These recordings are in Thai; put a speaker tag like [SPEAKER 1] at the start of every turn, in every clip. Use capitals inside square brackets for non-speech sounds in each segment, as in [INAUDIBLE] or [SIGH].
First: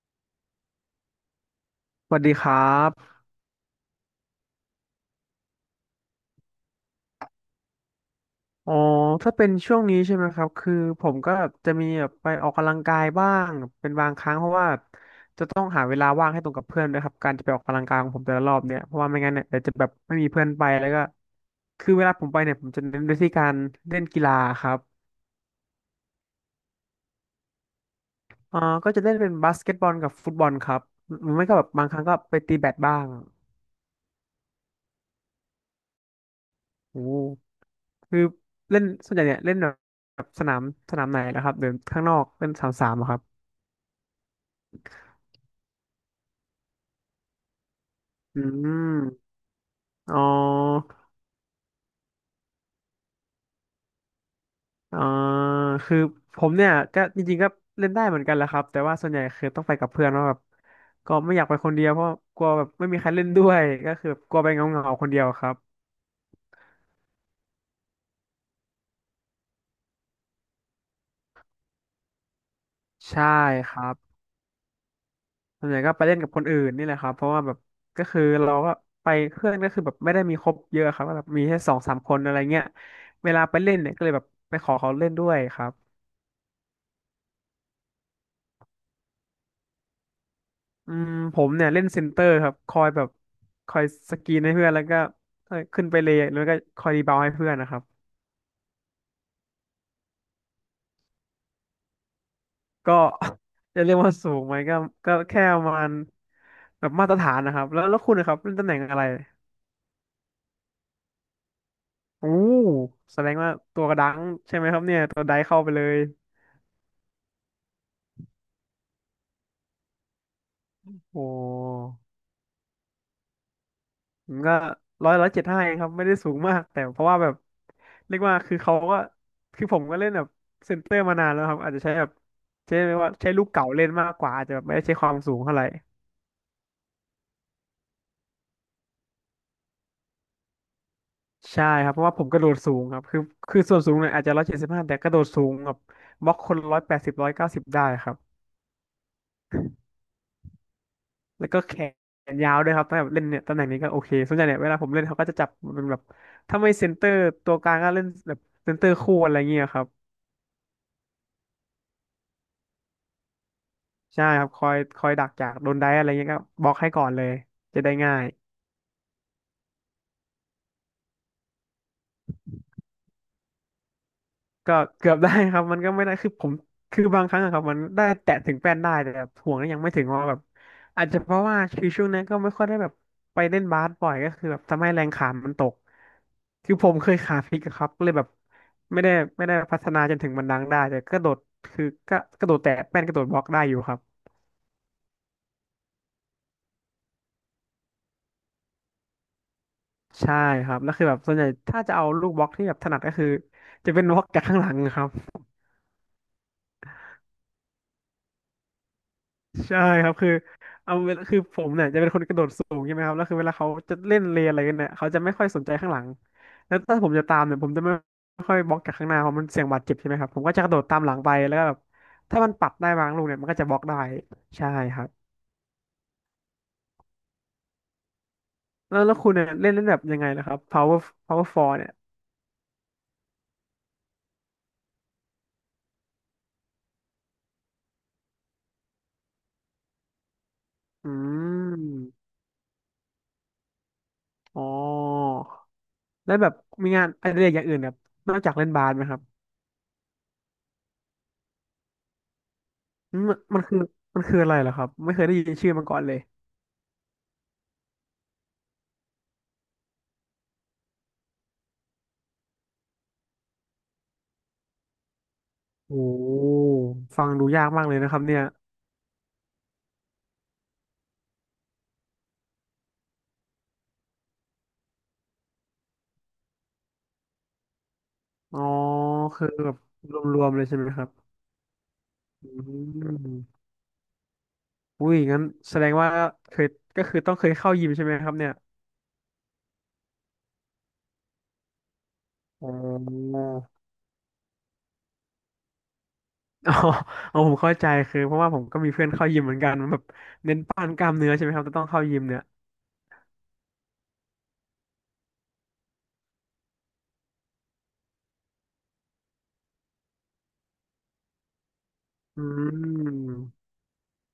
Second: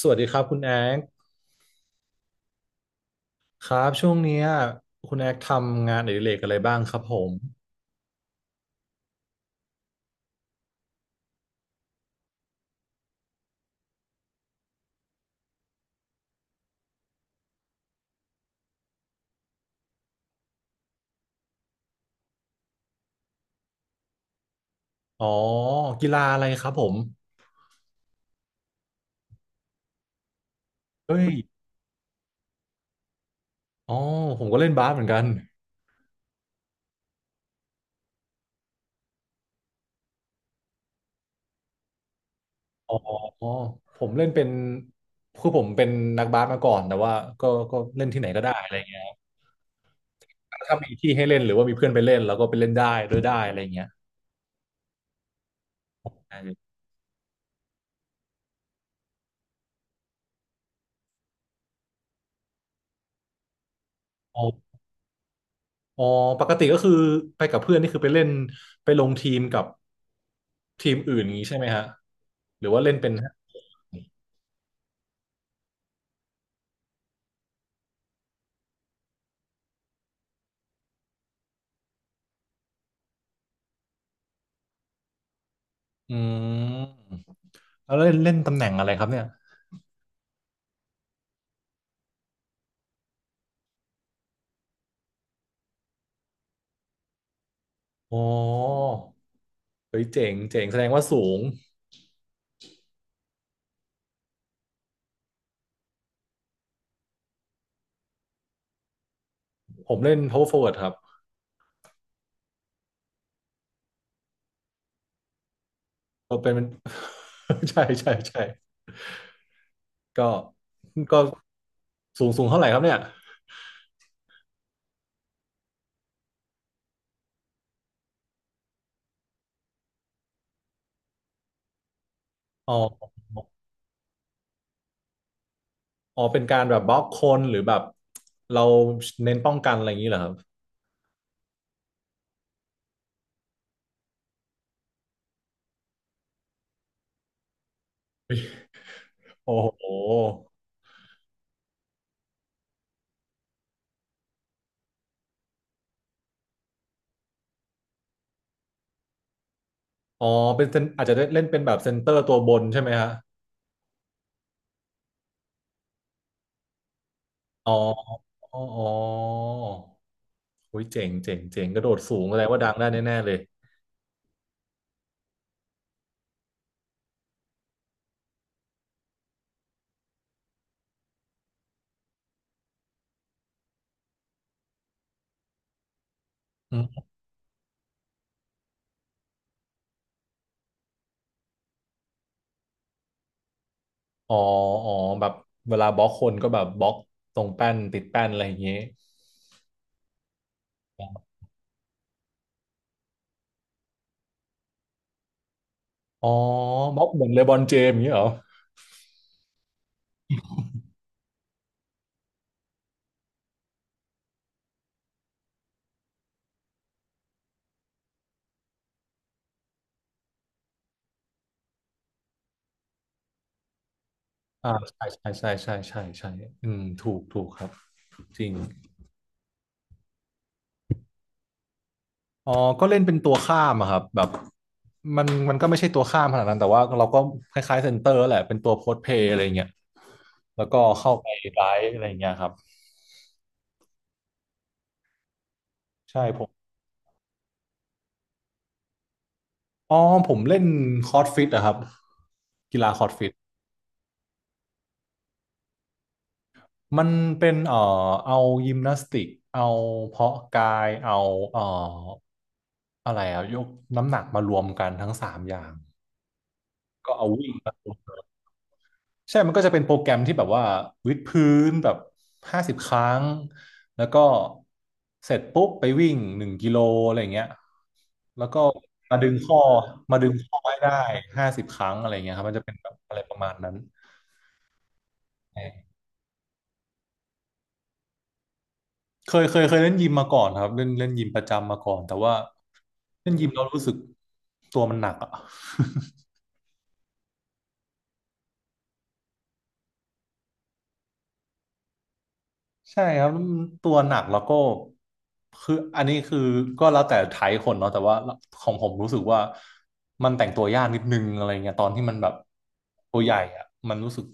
[SPEAKER 1] สวัสดีครับคุณแอ๊ก
[SPEAKER 2] สวัสดีครับ
[SPEAKER 1] ครับช่วงเนี้ยคุณแอ๊กทำงานอดิเรกอะไรบ้างครับผม
[SPEAKER 2] อ๋อถ้าเป็นช่วงนี้ใช่ไหมครับคือผมก็แบบจะมีแบบไปออกกำลังกายบ้างเป็นบางครั้งเพราะว่าจะต้องหาเวลาว่างให้ตรงกับเพื่อนด้วยครับการจะไปออกกำลังกายของผมแต่ละรอบเนี่ยเพราะว่าไม่งั้นเนี่ยเดี๋ยวจะแบบไม่มีเพื่อนไปแล้วก็คือเวลาผมไปเนี่ยผมจะเน้นไปที่การเล่นกีฬาครับ
[SPEAKER 1] อ๋อกีฬาอะไรครับผม
[SPEAKER 2] อ่าก็จะเล่นเป็นบาสเกตบอลกับฟุตบอลครับ
[SPEAKER 1] เฮ้
[SPEAKER 2] หรื
[SPEAKER 1] ย
[SPEAKER 2] อไม่ก็แบบบางครั้งก็ไปตีแบดบ้าง
[SPEAKER 1] อ๋อผมก็เล่นบาสเหมือนกัน
[SPEAKER 2] โอ้คือเล่นส่วนใหญ่เนี่ยเล่นแบบสนามสนามไหนนะครับเดินข้างนอกเล่นสนามสา
[SPEAKER 1] อ๋
[SPEAKER 2] มเหรอค
[SPEAKER 1] อ
[SPEAKER 2] รับ
[SPEAKER 1] ผมเล่นเป็นคือผมเป็นนักบาสมาก่อนแต่ว่าก็เล่นที่ไหน
[SPEAKER 2] อื
[SPEAKER 1] ก็ได้อะไรเงี้ยครับ
[SPEAKER 2] ม อ๋อ
[SPEAKER 1] ถ้ามีที่ให้เล่นหรือว่ามีเพื่อนไปเล่นเราก็ไปเล่นได้ด้วยได้อะไรเงี้ย
[SPEAKER 2] อ่าคือผม
[SPEAKER 1] เออ
[SPEAKER 2] เนี่ยก็จริงๆก็เล่นได้เหมือนกันแหละครับแต่ว่าส่วนใหญ่คือต้องไปกับเพื่อนเพราะแบบก็ไม่อยากไปคนเดียวเพราะกลัวแบบไม่มีใครเล่นด้วยก็คือแบบกลั
[SPEAKER 1] อ๋อ
[SPEAKER 2] วไปเหงาๆคนเดียวครับ
[SPEAKER 1] อ๋อปกติก็คือไปกับเพื่อนนี่คือไปเล่นไปลงทีมกับทีมอื่นอย่างงี้ใช่ไหมฮะหรือว่าเล่นเป็น
[SPEAKER 2] ใช่ครับส่วนใหญ่ก็ไปเล่นกับคนอื่นนี่แหละครับเพราะว่าแบบก็คือเราก็ไปเพื่อนก็คือแบบไม่ได้มีครบเยอะครับก็แบบมีแค่สองสามคนอะไรเงี้ยเวลาไปเล่นเนี่ยก็เลยแบบไปขอเขาเล่นด้วยครับ
[SPEAKER 1] อืมแล้วเล่นเล่นตำแหน่งอะไรครับเนี่ย
[SPEAKER 2] อืมผมเนี่ยเล่นเซนเตอร์ครับคอยแบบคอยสกรีนให้เพื่อนแล้วก็ขึ้นไปเลยแล้วก็คอยรีบาวด์ให้เพื่อนนะครับ
[SPEAKER 1] อ๋อเฮ้ยเจ๋งเจ๋งแสดงว่าสูง
[SPEAKER 2] ก็ [LAUGHS] จะเรียกว่าสูงไหมก็ก็แค่ประมาณแบบมาตรฐานนะครับแล้วคุณนะครับเล่นตำแหน่งอะไร
[SPEAKER 1] ผมเล่น power forward ครับ
[SPEAKER 2] โอ้แสดงว่าตัวกระดังใช่ไหมครับเนี่ยตัวไดเข้าไปเลย
[SPEAKER 1] ก็เป็น [LAUGHS] ใช่ใช่ใช่ก็ก็
[SPEAKER 2] โอ้
[SPEAKER 1] สูงสูงเท่าไหร่ครับเนี่ย
[SPEAKER 2] ผมก็ร้อยเจ็ดห้าเองครับไม่ได้สูงมากแต่เพราะว่าแบบเรียกว่าคือเขาก็คือผมก็เล่นแบบเซนเตอร์มานานแล้วครับอาจจะใช้แบบ
[SPEAKER 1] อ๋
[SPEAKER 2] ใช้เรียก
[SPEAKER 1] อ
[SPEAKER 2] ว่าใช้ลูกเก่าเล่นมากกว่าอาจจะแบบไม่ได้ใช้ความสูงเท่าไหร่
[SPEAKER 1] อ๋อเป็นการแบบบล็อกคนหรือแบบเราเน้นป้องกันอะไรอย่างนี้เหรอครับ
[SPEAKER 2] ใช่ครับเพราะว่าผมกระโดดสูงครับคือคือส่วนสูงเนี่ยอาจจะ175แต่กระโดดสูงแบบบล็อกคน180190ได้ครับ
[SPEAKER 1] โอ้โห
[SPEAKER 2] แล้วก็แขนยาวด้วยครับถ้าแบบเล่นเนี่ยตำแหน่งนี้ก็โอเคส่วนใหญ่เนี่ยเวลาผมเล่นเขาก็จะจับเป็นแบบถ้าไม่เซนเตอร์ตัวกลางก็เล่นแบบเซนเตอร์คู่อะไรเงี้ยครับ
[SPEAKER 1] อ๋อเป็นเซนอาจจะเล่นเป็นแบบเซนเตอร์ตัวบนใช่ไหมฮะ
[SPEAKER 2] ใช่ครับคอยดักจากโดนได้อะไรเงี้ยก็บล็อกให้ก่อนเลย
[SPEAKER 1] อ๋อ
[SPEAKER 2] จะได้ง่าย
[SPEAKER 1] อ๋ออ๋อโอ้ยเจ๋งเจ๋งเจ๋งกระโดดสูงแสดงว่าดังได้แน่ๆเลย
[SPEAKER 2] ก็เกือบได้ครับมันก็ไม่ได้คือผมคือบางครั้งอะครับมันได้แตะถึงแป้นได้แต่แบบห่วงก็ยังไม่ถึงว่าแบบอาจจะเพราะว่าคือช่วงนั้นก็ไม่ค่อยได้แบบไปเล่นบาสบ่อยก็คือแบบทำให้แรงขามันตกคือผมเคยขาพลิกอะครับก็เลยแบบไม่ได้ไม่ได้พัฒนาจนถึงมันดังได้แต่กระโดดคือก็กระโดดแตะแป้นกระโดดบล็อกได้อยู่ครับ
[SPEAKER 1] อ๋ออ๋อแบบเวลาบล็อกคนก็แบบบล็อกตรงแป้นติดแป้นอะไรอย่างเงี้ย
[SPEAKER 2] ใช่ครับแล้วคือแบบส่วนใหญ่ถ้าจะเอาลูกบล็อกที่แบบถนัดก็คือจะเป็นบล็อกจากข้างหลังครับ
[SPEAKER 1] อ๋อบล็อกเหมือนเลบรอนเจมส์อย่างเงี้ยเหรอ
[SPEAKER 2] ใช่ครับคือเอาเวลาคือผมเนี่ยจะเป็นคนกระโดดสูงใช่ไหมครับแล้วคือเวลาเขาจะเล่นเลนอะไรกันเนี่ยเขาจะไม่ค่อยสนใจข้างหลังแล้วถ้าผมจะตามเนี่ยผมจะไม่ค่อยบล็อกจากข้างหน้าเพราะมันเสี่ยงบาดเจ็บใช่ไหมครับผมก็จะกระโดดตามหลังไปแล้วก็แบบถ้ามันปัดได้บางลูกเนี่ยมันก็จะบล็อกได้ใช่
[SPEAKER 1] อ่า
[SPEAKER 2] ค
[SPEAKER 1] ใช่
[SPEAKER 2] รับ
[SPEAKER 1] ใช่ ใช่ใช่ใช่ใช่อืมถูกถูกครับจริง
[SPEAKER 2] แล้วคุณเนี่ยเล่นเล่นแบบยังไงนะครับ power power four เนี่ย
[SPEAKER 1] อ๋อ ก็เล่นเป็นตัวข้ามอะครับแบบมันก็ไม่ใช่ตัวข้ามขนาดนั้นแต่ว่าเราก็คล้ายๆเซนเตอร์แหละเป็นตัวโพสเพย์อะไรเงี้ยแล้วก็
[SPEAKER 2] อื
[SPEAKER 1] เข้าไปไลฟ์อะไร
[SPEAKER 2] ม
[SPEAKER 1] เงี้ยครับ
[SPEAKER 2] อ๋อ
[SPEAKER 1] ใช่
[SPEAKER 2] แล้ว
[SPEAKER 1] ผ
[SPEAKER 2] แบ
[SPEAKER 1] ม
[SPEAKER 2] บมีงานอดิเรกอย่างอื่นแบบนอกจากเล่นบาสไหมครับ
[SPEAKER 1] อ๋อผมเล่นคอร์ดฟิตอะครับกีฬาคอร์ด
[SPEAKER 2] อืม
[SPEAKER 1] ฟิต
[SPEAKER 2] มันคือมันคืออะไรเหรอครับไม่เคยได้ยินชื่อมาก่อนเลย
[SPEAKER 1] มันเป็นเอายิมนาสติกเอาเพาะกาย เอาเอ่ออะไรอะยกน้ำหนักมารวมกันทั้งสามอย่าง
[SPEAKER 2] โอ้
[SPEAKER 1] ก็
[SPEAKER 2] ฟั
[SPEAKER 1] เอา
[SPEAKER 2] งดู
[SPEAKER 1] วิ่ง
[SPEAKER 2] ยาก
[SPEAKER 1] มา
[SPEAKER 2] มา
[SPEAKER 1] ร
[SPEAKER 2] กเล
[SPEAKER 1] วม
[SPEAKER 2] ยนะ
[SPEAKER 1] กั
[SPEAKER 2] ครับ
[SPEAKER 1] น
[SPEAKER 2] เนี่ย
[SPEAKER 1] ใช่มันก็จะเป็นโปรแกรมที่แบบว่าวิดพื้นแบบห้าสิบครั้งแล้วก็เสร็จปุ๊บไปวิ่ง1 กิโลอะไรอย่างเงี้ยแล้ว
[SPEAKER 2] อ๋
[SPEAKER 1] ก็
[SPEAKER 2] อ
[SPEAKER 1] มาดึง
[SPEAKER 2] คือ
[SPEAKER 1] ข้อ
[SPEAKER 2] แบบ
[SPEAKER 1] มาดึง
[SPEAKER 2] รวม
[SPEAKER 1] ข้
[SPEAKER 2] ๆ
[SPEAKER 1] อ
[SPEAKER 2] เลย
[SPEAKER 1] ให้
[SPEAKER 2] ใช่ไหม
[SPEAKER 1] ได้
[SPEAKER 2] ครับ
[SPEAKER 1] ห้าสิบครั้งอะไรเงี้ยครับ
[SPEAKER 2] อื
[SPEAKER 1] มันจะเป็นแบบอะไรประมาณ
[SPEAKER 2] ม
[SPEAKER 1] นั้น
[SPEAKER 2] อุ้ยงั้นแสดงว่าเคยก็คือต้องเคยเข้ายิมใช่ไหมครับเนี่ย
[SPEAKER 1] เคยเคยเคยเล่นยิมมาก่อนครับเล่นเล่นยิมประจำมาก่อนแต่ว่า
[SPEAKER 2] อ๋
[SPEAKER 1] เล่น
[SPEAKER 2] อ
[SPEAKER 1] ยิมเรารู้สึกตัวมันหนักอ่ะ
[SPEAKER 2] อ๋อเอาผมเข้าใจคือเพราะว่าผมก็มีเพื่อนเข้ายิมเหมือนกันมันแบบเน้นปั้นกล้ามเนื้อใช่ไหมครับแต่ต้องเข้ายิมเนี่ย
[SPEAKER 1] [LAUGHS] ใช่ครับตัวหนักแล้วก็คืออันนี้คือก็แล้วแต่ไทป์คนเนาะแต่ว่าของผมรู้สึกว่ามันแต่งตัวยากนิดนึงอะไรเงี้ยตอนที่มันแบบ
[SPEAKER 2] อื
[SPEAKER 1] ตัวใหญ่
[SPEAKER 2] ม
[SPEAKER 1] อ่ะมันรู้สึก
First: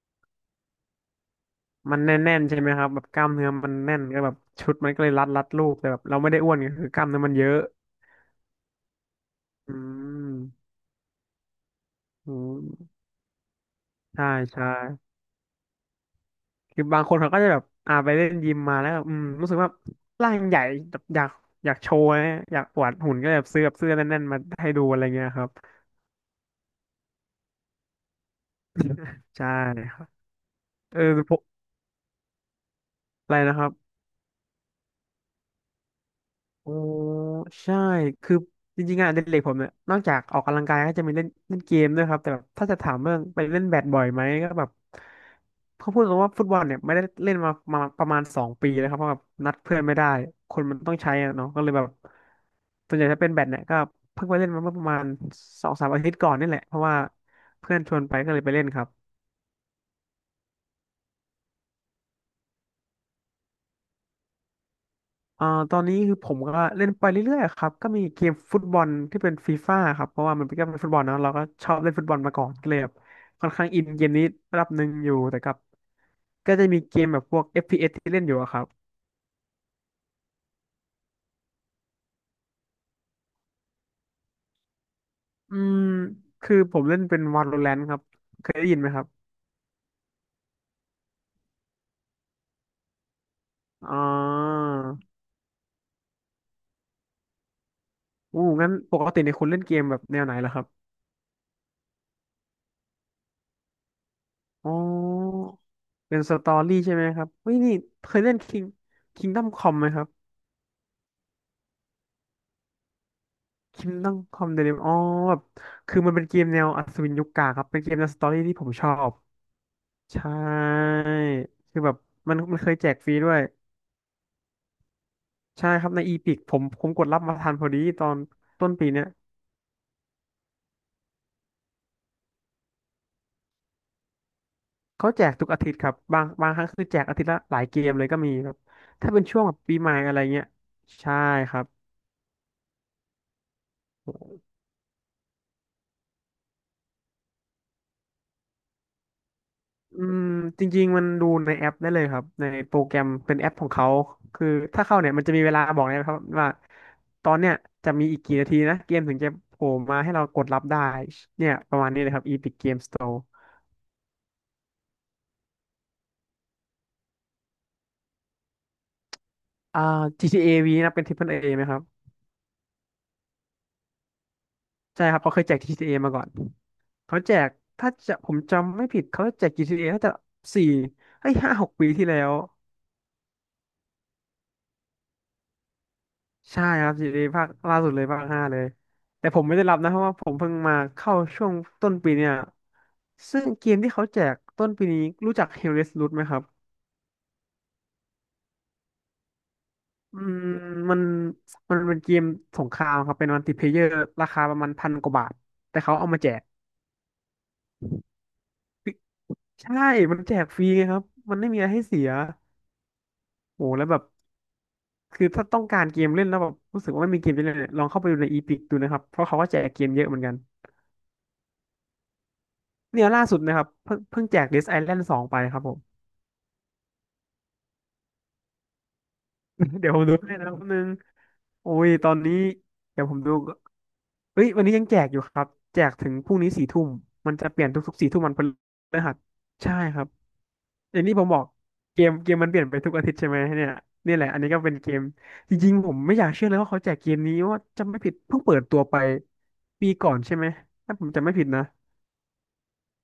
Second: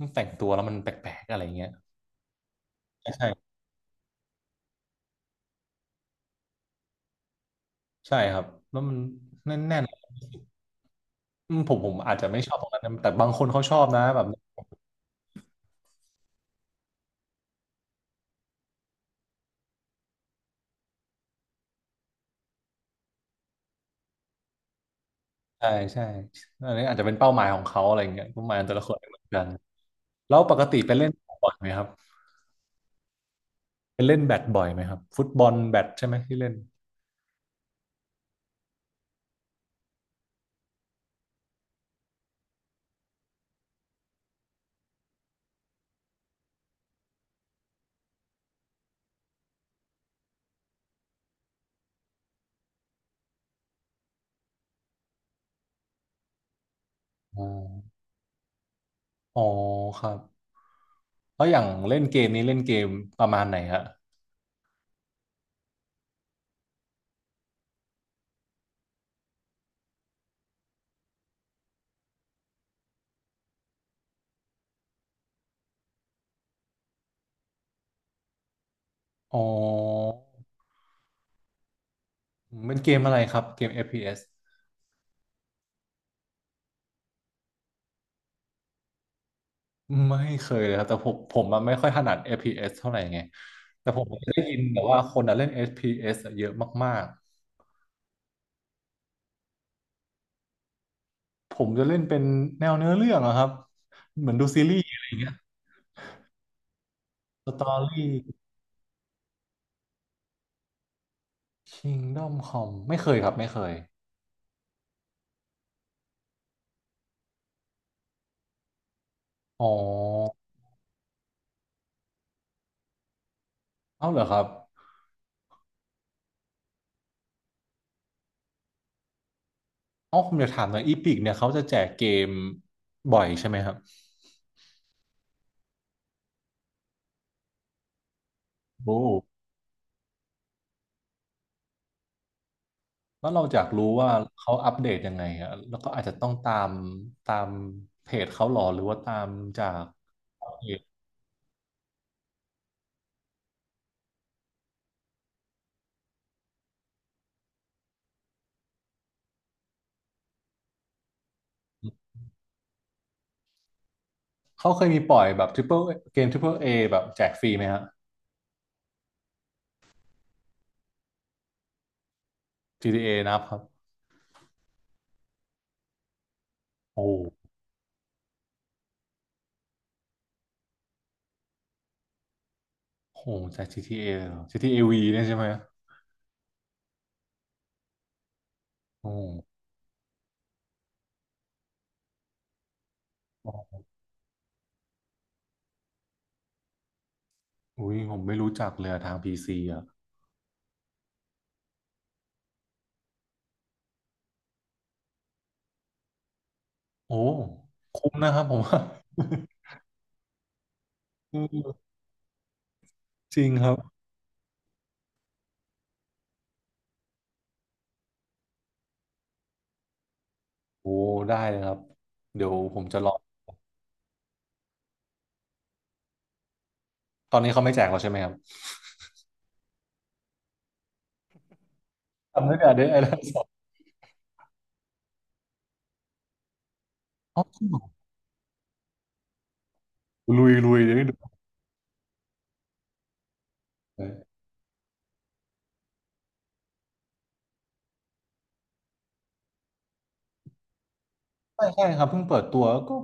[SPEAKER 1] มันแต่งตัวแล้วมันแปลกๆอะไรเงี้ย
[SPEAKER 2] มันแน่นๆใช่ไหมครับแบบ
[SPEAKER 1] ใช่
[SPEAKER 2] กล้ามเนื้
[SPEAKER 1] ใช่
[SPEAKER 2] อมันแน่นก็แบบชุดมันก็เลยรัดรูปแต่แบบเราไม่ได้อ้วนไงคือกล้ามเนื้อมันเยอะ
[SPEAKER 1] ใช่ครับแล้วมัน
[SPEAKER 2] อื
[SPEAKER 1] แน่น
[SPEAKER 2] ม
[SPEAKER 1] ๆอืมผมอาจจะ
[SPEAKER 2] อื
[SPEAKER 1] ไม่ชอบตรงนั้นนะ
[SPEAKER 2] ม
[SPEAKER 1] แต่บางคนเขาชอบนะแบ
[SPEAKER 2] ใช่
[SPEAKER 1] บ
[SPEAKER 2] ใช่ คือบางคนเขาก็จะแบบไปเล่นยิมมาแล้วแบบรู้สึกว่าร่างใหญ่แบบอยากโชว์นะอยากอวดหุ่นก็แบบซื้อแบบเสื้อแน่นๆมาให้ดูอะไรเงี้ยครับ
[SPEAKER 1] ใช่ใช่อันนี้อาจจะเป็นเป้าหมายของเขาอะไรอย่างเงี้ยเป้าหมายของแต่ละคนไม่เหมือน
[SPEAKER 2] [LAUGHS]
[SPEAKER 1] กัน
[SPEAKER 2] ใช่ครับ
[SPEAKER 1] แล้วปกติไป
[SPEAKER 2] เออ
[SPEAKER 1] เล่น
[SPEAKER 2] พวก
[SPEAKER 1] บ่อยไหมครับ
[SPEAKER 2] อะไรนะครับ
[SPEAKER 1] ไปเล่นแบดบ่อยไหมครับฟุตบอลแบดใช่ไหมที่เล่น
[SPEAKER 2] อ๋อใช่คือจริงๆงานอดิเรกผมเนี่ยนอกจากออกกำลังกายก็จะมีเล่นเล่นเกมด้วยครับแต่แบบถ้าจะถามเรื่องไปเล่นแบดบ่อยไหมก็แบบเขาพูดตรงว่าฟุตบอลเนี่ยไม่ได้เล่นมาประมาณสองปีแล้วครับเพราะแบบนัดเพื่อนไม่ได้คนมันต้องใช้อะเนาะก็เลยแบบส่วนใหญ่ถ้าเป็นแบดเนี่ยก็เพิ่งไปเล่นมาเมื่อประมาณสองสามอาทิตย์ก่อนนี่แหละเพราะว่า
[SPEAKER 1] อ๋อ
[SPEAKER 2] เพื่อนชวนไปก็เลยไปเล่นครับ
[SPEAKER 1] อ๋อครับแล้วอย่างเล่นเกมนี้เล่นเกมประมาณไหนฮะ
[SPEAKER 2] อ่าตอนนี้คือผมก็เล่นไปเรื่อยๆครับก็มีเกมฟุตบอลที่เป็นฟีฟ่าครับเพราะว่ามันเป็นก็เป็นฟุตบอลเนอะเราก็ชอบเล่นฟุตบอลมาก่อนก็เลยแบบค่อนข้างอินเกมนี้ระดับหนึ่งอยู่แต่กับก็จะมีเกมแบบพวก FPS ที่เล่นอยู่อะครับ
[SPEAKER 1] อ๋อเป็นเกมอะไรครับเกมเอฟพีเอส
[SPEAKER 2] อืมคือผมเล่นเป็น Valorant ครับเคยได้ยินไหมครับ
[SPEAKER 1] ไม่เคยเลยครับแต่ผมผมอะไม่ค่อยถนัด f พีเอสเท่าไหร่ไงแต่
[SPEAKER 2] อ่
[SPEAKER 1] ผมได้ยินแต่ว่า
[SPEAKER 2] า
[SPEAKER 1] คนอะเล่นเอฟพี s อสอะเยอะมาก
[SPEAKER 2] อู้งั้นปกติในยคุณเล่นเกมแบบแนวไหนล่ะครับ
[SPEAKER 1] ๆผมจะเล่นเป็นแนวเนื้อเรื่องอะครับเหมือนดูซี
[SPEAKER 2] อ๋อ
[SPEAKER 1] รีส์อะไรอย่างเงี้ย
[SPEAKER 2] เป็นสตอรี่ใช่ไหมครับ
[SPEAKER 1] ส
[SPEAKER 2] เฮ้ย
[SPEAKER 1] ต
[SPEAKER 2] นี่
[SPEAKER 1] อรี่
[SPEAKER 2] เคยเล่น Kingdom Come ไหมครับ
[SPEAKER 1] Kingdom c o m ไม่เคยครับไม่เคย
[SPEAKER 2] คิตดองคอมเดลิมอ๋อแบบคือมันเป็นเกมแนวอัศวินยุคกลางครับเป็นเกมแนวสตอรี่ที่ผมชอบ
[SPEAKER 1] อ๋อ
[SPEAKER 2] ใช่คือแบบมันมันเคยแจกฟรีด้วย
[SPEAKER 1] เอ้าเหรอครับ
[SPEAKER 2] ใช่ครับในอีพิกผมกดรับมาทันพอดีตอนต้นปีเนี้ย
[SPEAKER 1] เอ้าผมอยากถามหน่อยอีพิกเนี่ยเขาจะแจกเกมบ่อยใช่ไหมครับ
[SPEAKER 2] เขาแจกทุกอาทิตย์ครับบางครั้งคือแจกอาทิตย์ละหลายเกมเลยก็มีครับ
[SPEAKER 1] โอ้
[SPEAKER 2] ถ้าเป็นช่วงแบบปีใหม่อะไรเงี้ยใช่ครับ
[SPEAKER 1] แล้วเราอยากรู้ว่าเขาอัปเดตยังไงอะแล้วก็อาจจะต้องตามเพจเขาหรอหรือว่าตามจาก
[SPEAKER 2] อืม
[SPEAKER 1] เพ
[SPEAKER 2] จ
[SPEAKER 1] จ
[SPEAKER 2] ริงๆมันดูในแอปได้เลยครับในโปรแกรมเป็นแอปของเขาคือถ้าเข้าเนี่ยมันจะมีเวลาบอกนะครับว่าตอนเนี้ยจะมีอีกกี่นาทีนะเกมถึงจะโผล่มาให้เรากดรับได้เนี่ยประมาณนี้เลยครับ Epic Game Store
[SPEAKER 1] เขาเคยมีปล่อยแบบทริปเปิลเกมทริปเปิลเอแบบแจกฟรีไหมฮะ
[SPEAKER 2] อ่า GTA V นะเป็น Triple A ไหมครับ
[SPEAKER 1] GTA นะครับ
[SPEAKER 2] ใช่ครับเขาเคยแจก GTA มาก่อน
[SPEAKER 1] โอ้
[SPEAKER 2] เขาแจกถ้าจะผมจำไม่ผิดเขาแจก GTA น่าจะสี่เฮ้ยห้าหกปีที่แล้ว
[SPEAKER 1] โหแจก GTA เอเลยเหรอ GTA V เนี่ยใช่ไหม
[SPEAKER 2] ใช่ครับซีรีส์ภาคล่าสุดเลยภาคห้าเลย
[SPEAKER 1] โอ้โ
[SPEAKER 2] แต่ผมไม่ได้รับนะเพราะว่าผมเพิ่งมาเข้าช่วงต้นปีเนี่ยซึ่งเก
[SPEAKER 1] ห
[SPEAKER 2] มที่เขาแจกต้นปีนี้รู้จัก Hell's Root ไหมครับ
[SPEAKER 1] อุ้ยผมไม่รู้จักเลยอะทางพีซีอ่ะ
[SPEAKER 2] อืมมันมันเป็นเกมสงครามครับเป็นมัลติเพลเยอร์ราคาประมาณพันกว่าบาทแต่เขาเอามาแจก
[SPEAKER 1] โอ้คุ้มนะครับผมว่า
[SPEAKER 2] ใช่ มันแจกฟรีไงครับมั
[SPEAKER 1] อื
[SPEAKER 2] นไม่มีอะ
[SPEAKER 1] ม
[SPEAKER 2] ไรให้เสีย
[SPEAKER 1] จริงค
[SPEAKER 2] โอ้
[SPEAKER 1] รับ
[SPEAKER 2] แล้วแบบคือถ้าต้องการเกมเล่นแล้วแบบรู้สึกว่าไม่มีเกมจะเล่นเนี่ยลองเข้าไปดูในอีพิกดูนะครับเพราะเขาก็แจกเกมเยอะเหมือนกัน
[SPEAKER 1] โอ้ได้เลยครับเดี๋ยวผมจะ
[SPEAKER 2] เนี่
[SPEAKER 1] ล
[SPEAKER 2] ย
[SPEAKER 1] อง
[SPEAKER 2] ล่าสุดนะครับเพิ่งแจก Dead Island สองไปครับผม
[SPEAKER 1] ตอนนี้เขาไม่แจกแล้วใช่ไหมครับ
[SPEAKER 2] [LAUGHS] เดี๋ยวผมดูให้นะครับแป๊บนึงโอ้ยตอนนี้
[SPEAKER 1] ทำได้งแต่เดยไอ้
[SPEAKER 2] เดี๋ยวผ
[SPEAKER 1] เ่า
[SPEAKER 2] มดู
[SPEAKER 1] สด
[SPEAKER 2] ก่อนเอ้ยวันนี้ยังแจกอยู่ครับแจกถึงพรุ่งนี้สี่ทุ่มมัน
[SPEAKER 1] อ๋อ
[SPEAKER 2] จะเป
[SPEAKER 1] จริ
[SPEAKER 2] ลี่
[SPEAKER 1] ง
[SPEAKER 2] ยน
[SPEAKER 1] เหรอ
[SPEAKER 2] ทุกๆสี่ทุ่มวันพฤหัสใช่ครับ
[SPEAKER 1] ลุยลุยเดี๋ย
[SPEAKER 2] อ
[SPEAKER 1] ว
[SPEAKER 2] ย่า
[SPEAKER 1] ได้
[SPEAKER 2] งที่ผ
[SPEAKER 1] ดู
[SPEAKER 2] มบอกเกมมันเปลี่ยนไปทุกอาทิตย์ใช่ไหมเนี่ย
[SPEAKER 1] เล
[SPEAKER 2] นี่
[SPEAKER 1] ย
[SPEAKER 2] แหละอันนี้ก็เป็นเกมจริงๆผมไม่อยากเชื่อเลยว่าเขาแจกเกมนี้ว่าจะไม่ผิดเพิ่งเปิดตัวไปปีก่อนใช่ไหมถ้าผมจะไม่ผิดนะ
[SPEAKER 1] ใช่ใช่ครับเพิ่งเปิดตัวก็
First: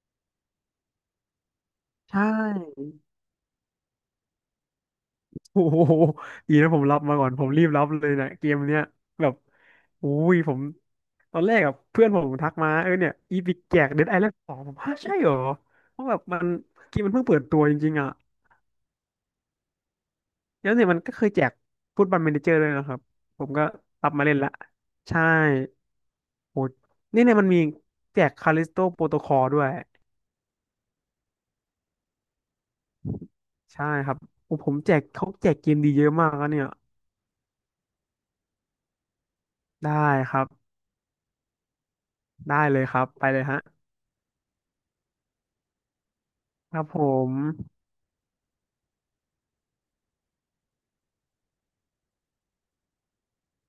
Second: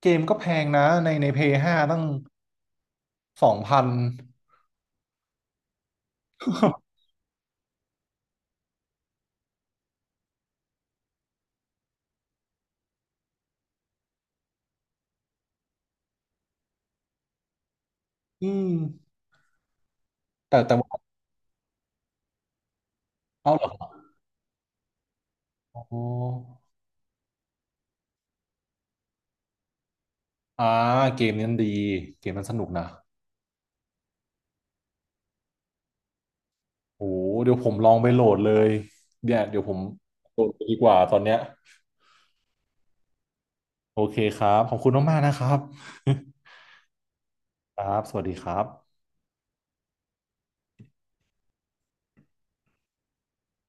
[SPEAKER 1] เกมก็แพงนะในในเพย์ห้าตั้ง
[SPEAKER 2] ใช่
[SPEAKER 1] 2,000
[SPEAKER 2] โอ้โหดีนะผมรับมาก่อนผมรีบรับเลยนะเกมเนี้ยแบบอุ้ยผมตอนแรกอะเพื่อนผมทักมาเออเนี่ยอีพิกแจกเดดไอแลนด์สองผมฮะใช่เหรอเพราะแบบมันเกมมันเพิ่งเปิดตัวจริงๆอ่ะ
[SPEAKER 1] [LAUGHS] อืมแต่
[SPEAKER 2] แล้
[SPEAKER 1] แต่
[SPEAKER 2] วเนี่ย
[SPEAKER 1] ว่า
[SPEAKER 2] มันก็เคยแจกฟุตบอล m มเนเจอร์ด้วยนะครับผม
[SPEAKER 1] เอาเห
[SPEAKER 2] ก็
[SPEAKER 1] รอ
[SPEAKER 2] รับมาเล่นละใช่
[SPEAKER 1] โอ้
[SPEAKER 2] โหนี่เนี่ยมันมีแจกคาลิสโตโปรโตคอลด้วย
[SPEAKER 1] อ่าเกมนี้มันดีเกมมันสนุกนะ
[SPEAKER 2] ใช่ครับโอ้ผมแจกเขาแจกเกมดีเยอะมากนะเนี่ย
[SPEAKER 1] โอ้เดี๋ยวผมลองไปโหลดเลยเดี๋ยวเดี๋ยวผม
[SPEAKER 2] ได้ค
[SPEAKER 1] โหล
[SPEAKER 2] รับ
[SPEAKER 1] ดดีกว่าตอนเนี้ย
[SPEAKER 2] ได้เลยครับไปเลยฮะ
[SPEAKER 1] โอเคครับ ขอบคุณมากๆนะครับ
[SPEAKER 2] ครับผม
[SPEAKER 1] [LAUGHS] ครับ สวัสดีครับ